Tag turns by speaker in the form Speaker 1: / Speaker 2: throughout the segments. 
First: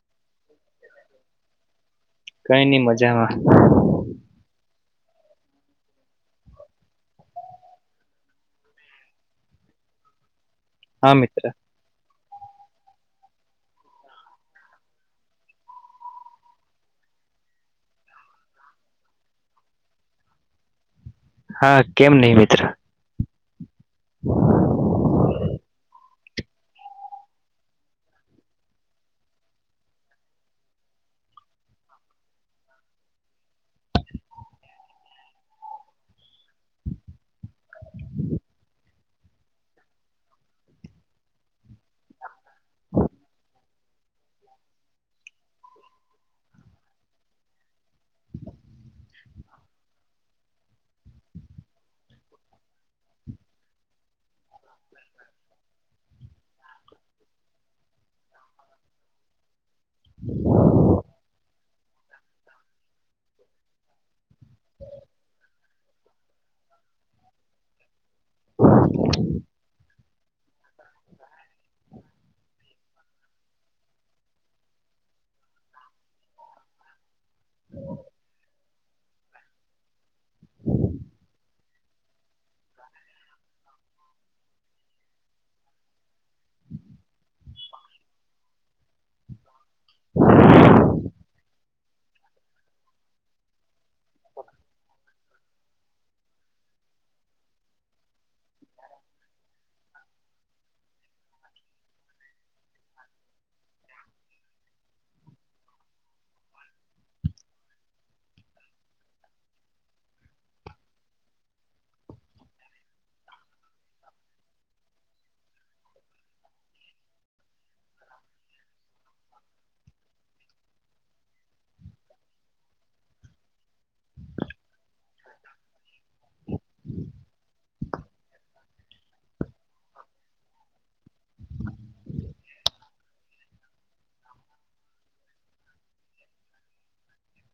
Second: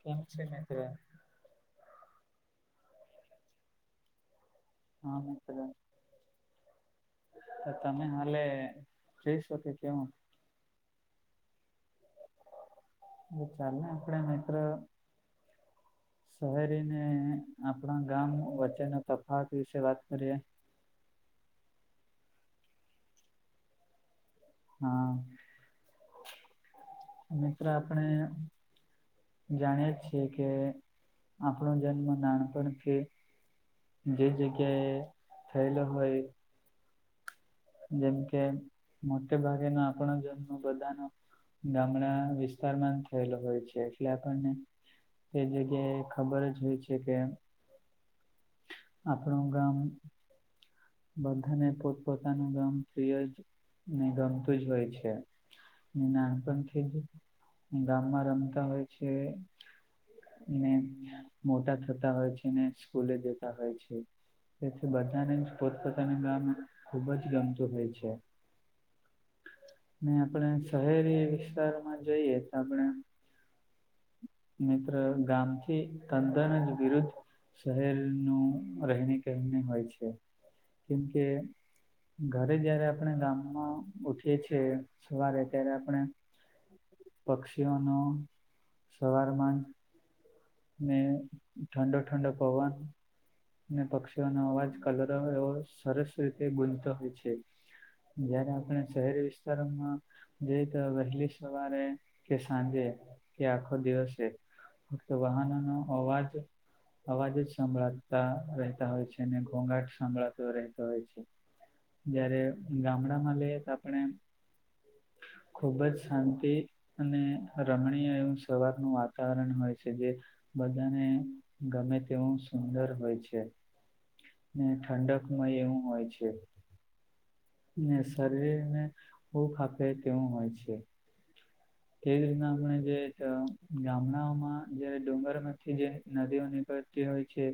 Speaker 1: કેમ છે મિત્ર?
Speaker 2: કઈ નઈ મજામાં.
Speaker 1: હા મિત્ર જ તમે હાલે જઈશો કે કેવું?
Speaker 2: હા મિત્ર.
Speaker 1: ચાલે આપડે મિત્ર શહેરીને આપણા ગામ વચ્ચેના તફાત વિશે વાત કરીએ.
Speaker 2: હા કેમ નહિ મિત્ર. હ
Speaker 1: હા મિત્ર આપણે જાણીએ છીએ કે આપણો જન્મ નાનપણથી જે જગ્યા એ થયેલો હોય જેમ કે મોટે ભાગેનો આપણ જન્મ બધાનો ગામડા વિસ્તારમાં થયેલો હોય છે એટલે આપણને તે જગ્યાએ ખબર જ હોય છે કે અપણ ગામ બધાને પોતપોતાનું ગામ પ્રિય જ ને ગમતું જ હોય છે. નાનપણથી જ ગામમાં રમતા હોય છે. ને મોટા થતા હોય છે, ને સ્કૂલે જતા હોય છે. તેથી બધાને જ પોતપોતાની ગામ ખુબ જ ગમતું હોય છે.
Speaker 2: હમ [inaudible]
Speaker 1: ને આપણેે શહેરી વિસ્તારમાં જઈએ તો આપણેે મિત્ર ગામથી તંદને જ વિરુધ શહેર નું રહેણી કેહેની હોય છે. કેમ કે ઘરે જયારે આપણે ગામમાં ઉઠીએ છીએ સવારે ત્યારે આપણે પક્ષીઓ ન સવાર માં જ ને ઠંડો ઠંડો પવન ને પક્ષીઓનો અવાજ કલરો એવો સરસ રીતે ગૂજતો હોય છે. જયારે આપણે શહેરી વિસ્ત શમ જે તો વહેલી સવારે કે સાંજે કે આખો દિવસે ફક્ત વાહનો નો અવાજ અવાજ જ સંભળા રહેતા હોય છે ને ઘોઘાટ સંભળાતો રહેતો હોય છે. જયારે ગામડામાં લઈએ તો આપણે ખુબ જ શાંતિ અને રમણીય એવું સવાર નું વાત કારણ હોય છે જે બધાને ગમે તેવું સુંદર હોય છે ને ઠંડકમય એવું હોય છે. ને શરીરને ભૂખ આપે તેવું હોય છે.
Speaker 2: [unintelligible]
Speaker 1: તેવી જ રીતના આપણે જે ગામડાઓમાં જે ડુંગરમાંથી જે નદીઓ નીકળ હોય છે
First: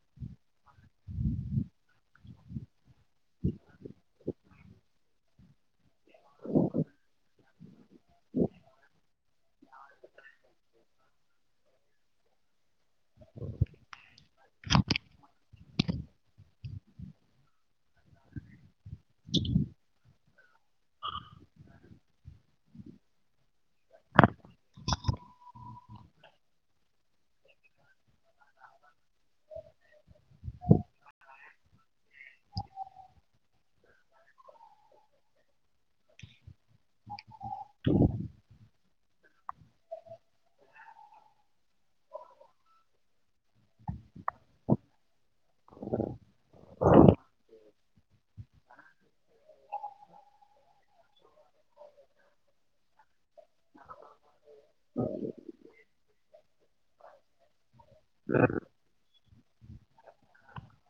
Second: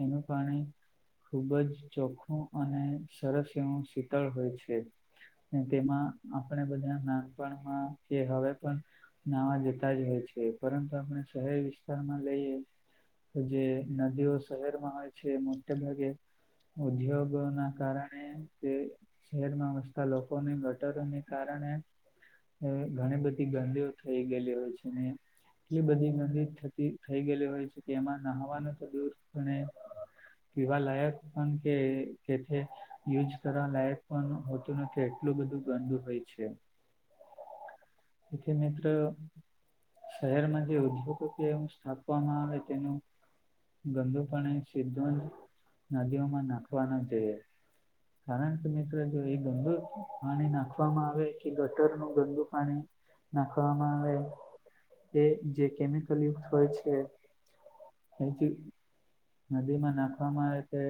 Speaker 1: એનું પાણી ખૂબ જ ચોખ્ખું અને સરસ એવું શીતળ હોય છે તેમાં આપણે બધા નાનપણમાં કે હવે પણ નાવા જતા જ હોય છે પરંતુ આપણે શહેરી વિસ્તારમાં લઈએ તો જે નદીઓ શહેરમાં હોય છે મોટે ભાગે ઉદ્યોગો ના કારણે તે શહેર માં વસતા લોકોની ગટરોને કારણે ઘણી બધી ગંદીઓ થઈ ગયેલી હોય છે ને એટલી બધી મંદી થતી થઈ ગયેલી હોય છે કે એમાં નહાવાનું તો દૂર ઘણે પવા લયક પણ કે તે યુજ કર લયક પણ નથી એટલું બધું ગંધ હોય છે મે શહેરમાં જે ઉદ્યોગતિ એવું સ્થાપવામાં આવે તેનું ગંદુપ સિ્ધવંત નદીઓમાં નાખવાનો છે કારણ કે મિત્રો જો એ ગંદુ પાણી નાખવામાં આવે કે ગટરનું ગંદુ પાણી નાખમાંતે એ જે કેમિકલ યુક્ હોય છે એ નદી માં નાખવામાં આવે કે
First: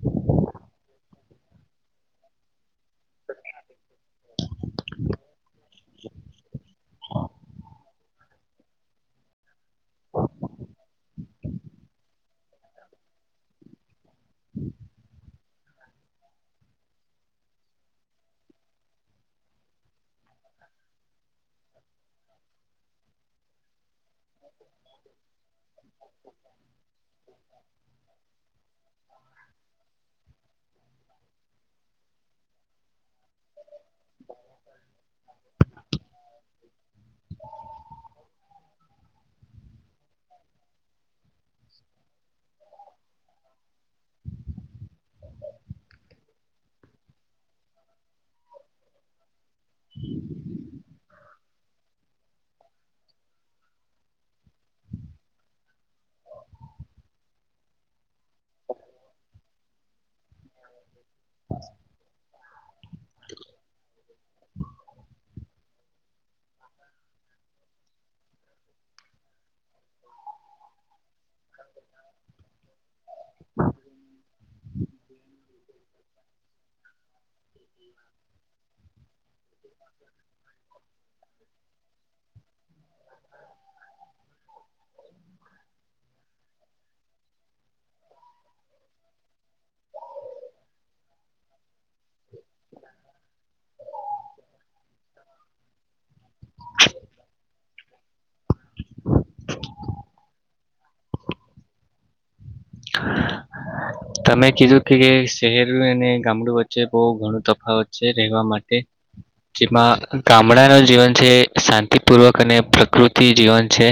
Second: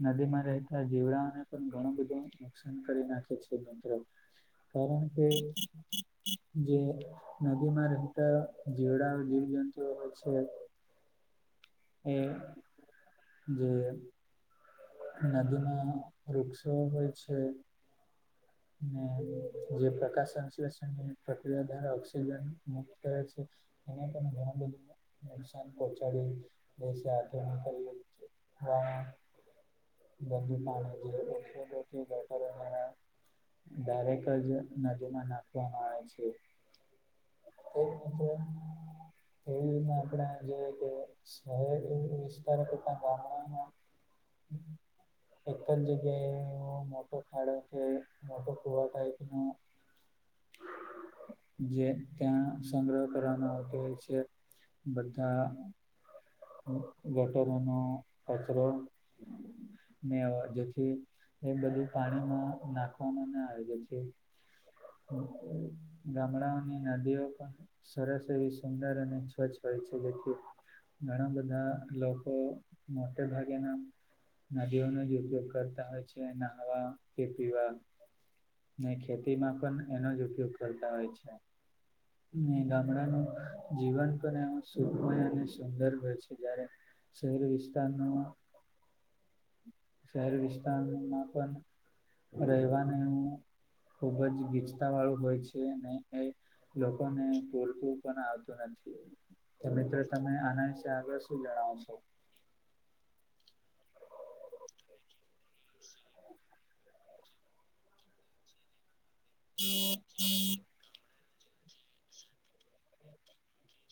Speaker 1: નદી માં રહેતા જીવડાઓને પણ ઘણું બધું નુકસાન કરી નાખે છે મિત્રો કારણ કે જે નદી માં રહેતા જીવડા જીવ જંતુઓ હોય છે એ જે નદીમાં વૃક્ષો હોય છે ને જે પ્રકાશ સંશ્લેષણની પ્રક્રિયા દ્વારા ઓક્સિજન મુક્ત કરે છે એને પણ ઘણું બધું નુકસાન પોહોચાડ્યું દ આચર કર્યું હા ગંદી પાણી ગટરગ દરેક જ નદીમાં નાખવામાં આવે છે તે તો તે રીના આપણે જે કે શ વિસ્તારતા ગામડામાં એક જ જગ્યાએ મોટો ખાડો છે વટો ખવા થાય ક ન
Speaker 2: હ
Speaker 1: જે ત્યાં સંગ્રહ કરવામાં આવતી હોય છે બધા ગટટેનો કચરો મે જેથી એ બધું પાણીમાં નાખવામાં ના આવે જેથી ગામડાઓની નદીઓ પણ સરસ એવી સુંદર અને સ્વચ્છ હોય છે ઘણા બધા લોકો મોટે ભાગે ના નદીઓનો જ ઉપયોગ કરતા હોય છે જે નાહવા કે પીવા ને ખેતી માં પણ એનો જ ઉપયોગ કરતા હોય છે ગામડાનું જીવન પણ એવ સુખમય અને સુંદર હોય છે જ્યારે શહેરી વિસ્તારનો શહેર વિસ્તારમાં પણ રહેવાને હું ખુબ જ ગીચતા વાળું હોય છે એ લોકો ને બોલતું પણ આવતું નથી તો મિત્રો તમે આના વિશે આગળ શું જણાવશો
Speaker 2: તમે કીધું કે શહેર અને ગામડું વચ્ચે બહ ઘણું ત હો છે રહેવા માટે જેમાં ગામડા નુ જીવન છે. શાંતિપૂર્વક અને પ્રકૃતિ જીવન છે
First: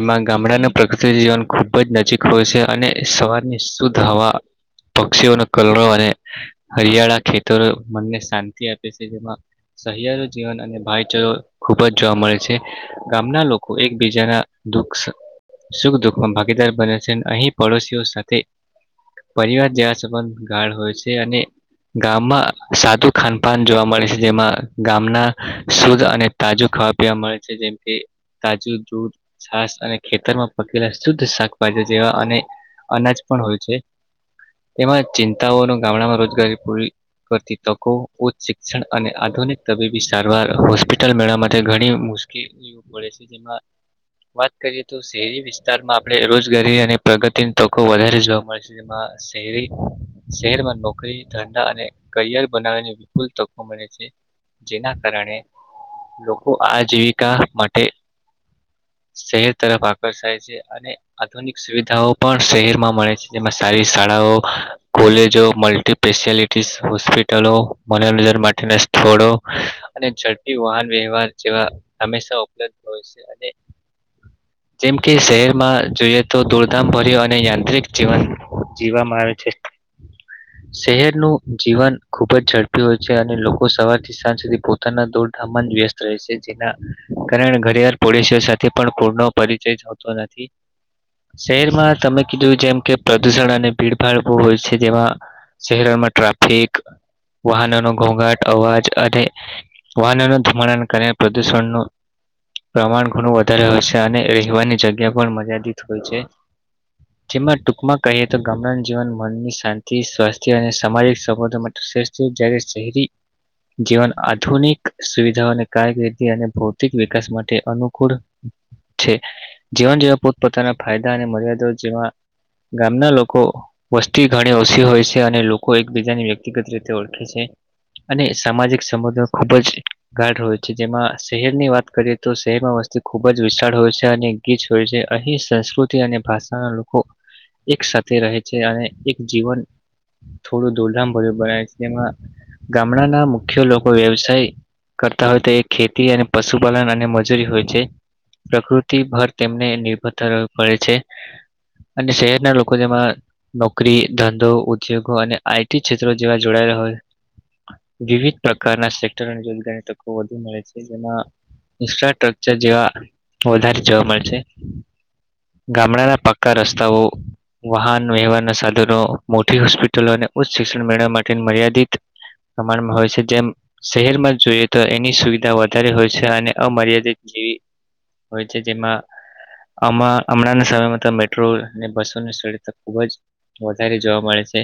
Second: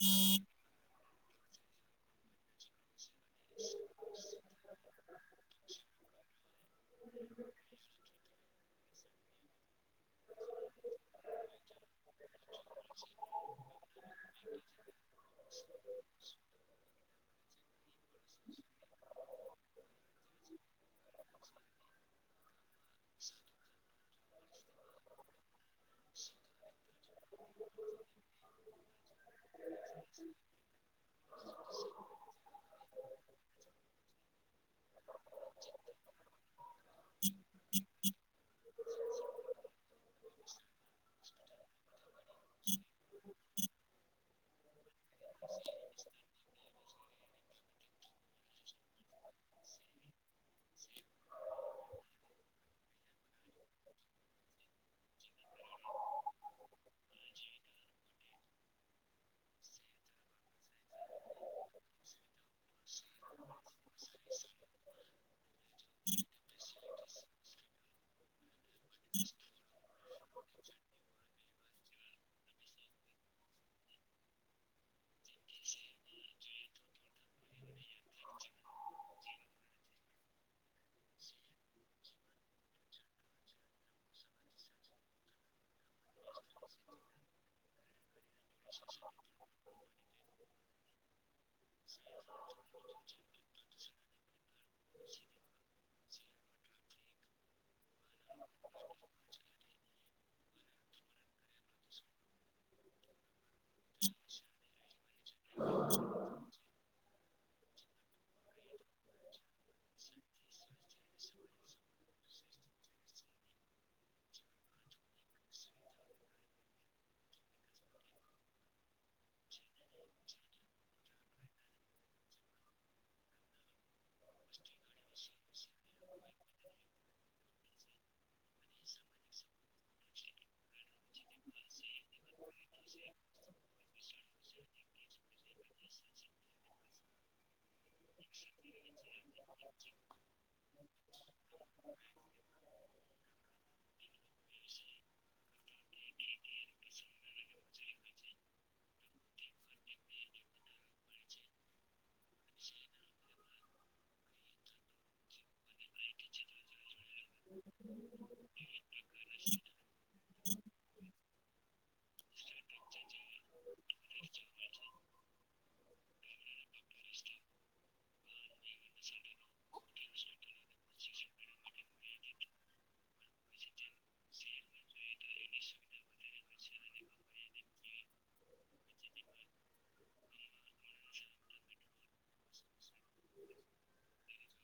Speaker 2: એમાં ગામડા પ્રક જીવન ખૂબ જ નજીક હોય છે અને સવારની શુદ્ધ હવા પક્ષીઓનો કલરો અને હરિયાળા ખેતરો મનને શાંતિ આપે છે જેમાં સહિયારો જીવન અને ભાઈચારો ખુબ જ જોવા મળે છે. ગામના લોકો એકબીજાના દુખ સુખ દુઃખમાં ભાગીદાર બને છે અને અહીં પડોશીઓ સાથે પરિવાર જેવા સંબંધ ગાળ હોય છે અને ગામમાં સાદું ખાનપાન જોવા મળે છે જેમાં ગામના શુદ્ધ અને તાજુ ખવા મળે છે જેમ કે તાજું દૂધ છાસ અને ખેતર માં પકેલા શુદ્ધ શાકભાજી જેવા અને અનાજ પણ હોય છે એમાં ચિંતાઓનું ગામડામાં રોજગારી પૂરી કરતી તકો ઉચ્ચ શિક્ષણ અને આધુનિક તબીબી સારવાર હોસ્પિટલ મેળવવા માટે ઘણી મુશ્કેલી પડે છે જેમાં વાત કરીએ તો શહેરી વિસ્તારમાં આપણે રોજગારી અને પ્રગતિની તકો વધારે જોવા મળશે. શરી શહેરમાં નોકરી ધંધા અને કરિયર બનાવવાની બિલકુલ તકો મળે છે. જેના કારણે લોકો આ જીવિકા માટે શહેર તરફ આકર્ષાય છે અને આધુનિક સુવિધા તવ પણ શહેરમાં મળે છે જેમાં સારી શાળાઓ કોલેજો મલ્ટી સ્પેશિયાલિટી હોસ્પિટલો મનોરંજન માટે સ્થળ અને ઝડપી વાહન વ્યવહાર જેવા હંમેશા ઉપલબ્ધ હોય છે અને જેમ કે શહેરમાં જોઈએ તો દૂર ઉમ ભર્યું અને યાંત્રિક જીવન જીવવામાં આવે છે. શહેરનું જીવન ખુબ જ ઝડપી હોય છે અને લોકો સવારથી પોતાના દૂરધામન વ્યસ્ત રહે છે જેના કારણે ઘડિયાળ પોડોશીઓ સાથે પણ પુનો પરિચય જતો નથી. શહેરમાં તમે કીધું જેમ કે પ્રદુષણ અને ભીડભાડ બહુ હોય છે જેમાં શહેરોમાં ટ્રાફિક વાહનો ન ઘોઘાટ અવાજ અને વાહનો ન ધુમાણ કરીને પ્રદુષણ ન પ્રમાણ ઘણું વધારે હોય છે અને રહેવાની જગ્યા પણ મર્યાદિત હોય છે. જેમાં ટૂંકમાં કહીએ તો ગામડા જીવન મનની શાંતિ સ્વાસ્થ્ય અને સામાજિક સંબંધો માટે જગ શહેરી જીવન આધુનિક સુવિધાઓ અને કારકિર્દી અને ભૌતિક વિકાસ માટે અનુકૂળ છે જીવન જેવા પોતપોતાના ફાયદા અને મર્યાદા જેવા ગામના લોકો વસ્તી ઘણી ઓછી હોય છે અને લોકો એકબીજાની વ્યક્તિગત રીતે ઓળખે છે. અને સામાજિક સંબંધો ખુબ જ ગાટ હોય છે જેમાં શહેર ની વાત કરીએ તો શહેરમાં વસ્તી ખુબ જ વિશાળ હોય છે અને કું હોય છે અહી સંસ્ કુતિ અને ભાષાના લોકો એક સાથે રહે છે અને એક જીવન થોડું દૂધામ ભર્યું બનાય છે જેમાં ગામડાના મુખ્ય લોકો વ્યવસાય કરતા હોય તો એ ખેતી અને પશુપાલન અને મજૂરી હોય છે. પ્રકૃતિ પરર તેમને નિર્ભરતા રહેવી પડે છે. અને શહેરના લોકો જેમાં નોકરી ધંધો ઉદ્યોગો અને આઈટી ક્ષેત્રો જેવા જોડાયેલા હોય. વિવિધ પ્રકારના સેક્ટર અને રોજગારી તકો વધુ મળે છે જેમાં ઇન્ફ્રાસ્ટ્રક્ચર જેવા વધારે જોવા મળશે. ગામડાના પક્કા રસ્તાઓ વાહન વ્યવહારના સાધનો મોટી હોસ્પિટલોને ઉચ્ચ શિક્ષણ મેળવવા માટે મર્યાદિત તમારા હોય છે જેમ શહેરમાં જોઈએ તો એની સુવિધા વધારે હોય છે અને અમર્યાદિત જેવી હોય છે જેમાં આમાં. હમણાં સમયમાં તો મેટ્રો અને બસો ની સુવિધા ખુબ જ વધારે જોવા મળે છે.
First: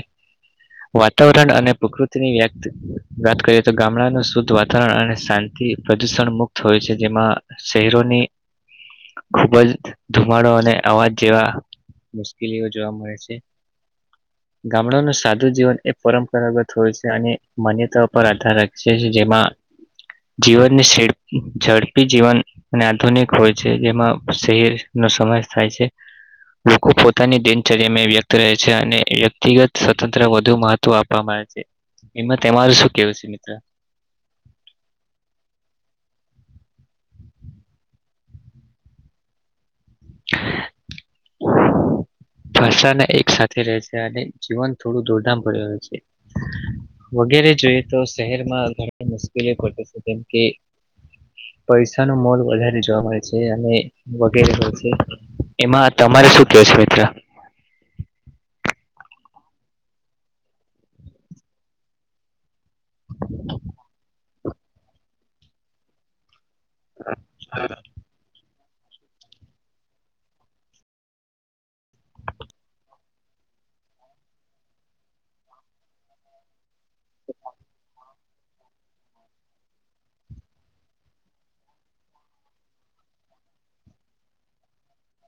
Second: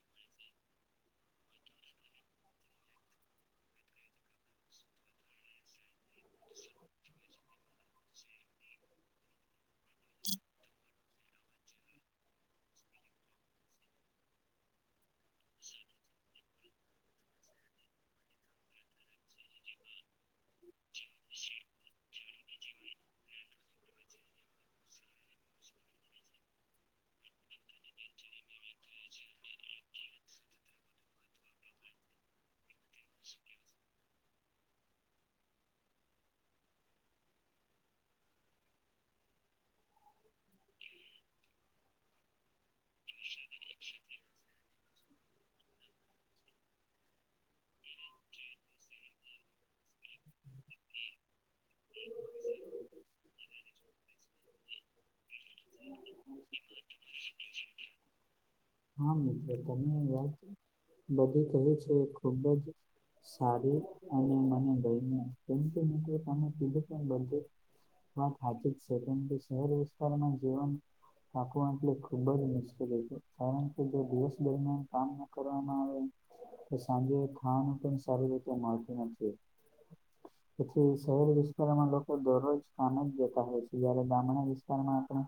Speaker 2: વાતાવરણ અને પ્રકૃતિની વ્યક્ત વાત કરીએ તો ગામડાનું શુદ્ધ વાતાવરણ અને શાંત તી પ્રદૂષણ મુક્ત હોય છે જેમાં શહેરોની ખુબ જ. માળો અને અવાજ જેવા મુશ્કેલીઓ જોવા મળે છે ગામડા સાદુ જીવન એ પરંપરાગત હોય છે અને માન્યતા પર આધાર રાખ છે જેમાં જીવનની સેડ ઝડપી જીવન અને આધુનિક હોય છે જેમાં શહેર નો સમાવેશ થાય છે. લોકો પોતાની દિનચર્યામાં વ્યક્ત રહે છે અને વ્યક્તિગત સ્વતંત્ર વધુ મહત્વ તો આપવામાં આવે છે એમાં તમારું શું કેવું છે મિત્ર? [inaudible] ભાષા એક સાથે રહે છે અને જીવન થોડું દોડધામ ભર્યું હોય છે. વગેરે જોઈએ તો શહેરમાં ઘણી મુશ્કેલી ઘટે છે, કેમ કે પૈસા નો મોલ વધારે જોવા મળે છે અને વગેરે હોય છે. એમાં તમારે શું કેવું છે મિત્ર?
Speaker 1: [inaudible]
Speaker 2: [inaudible]
Speaker 1: હા મિત્ર તમે વાત બધું કહી છે ખુબ જ સારી અને મને લઈને કેમ કે મિત્ર તમે. [inaudible] બર્ડે હા. હાજી જ સેકન્ડલી શહેર વિસ્તારમાં જીવન રાખવું એટલે ખૂબ જ મુશ્કેલી હોય છે. કારણ કે જે દિવસ દરમિયાન કામ ન કરવામાં આવે. તે સાંજે ખાવાનું પણ સારી રીતે મળતું નથી.
Speaker 2: [inaudible]
Speaker 1: તેથી શહેરી વિસ્તારમાં લોકો દરરોજ સ્થાને જતા હોય છે જયારે ગામડા વિસ્તારમાં આપણે.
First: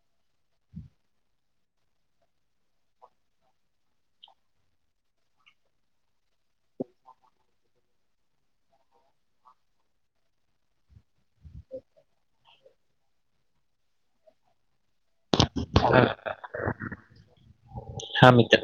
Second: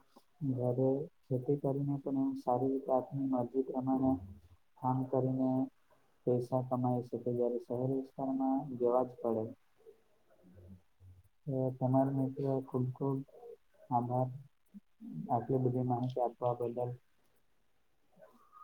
Speaker 1: જયારે ખેતી કરીને પણ એ સારી પ્રાથની મરજી પ્રમાણે. કામ કરીને. પૈસા કમાય છેકે જય્યારે શહેરી વિસ્તારમાં જવા જ પડે. હ તમારો મિત્ર ખૂબ ખૂબ આભાર. આટલી બધી માહિતી આપવા બદલ.
Speaker 2: હા મિત્ર.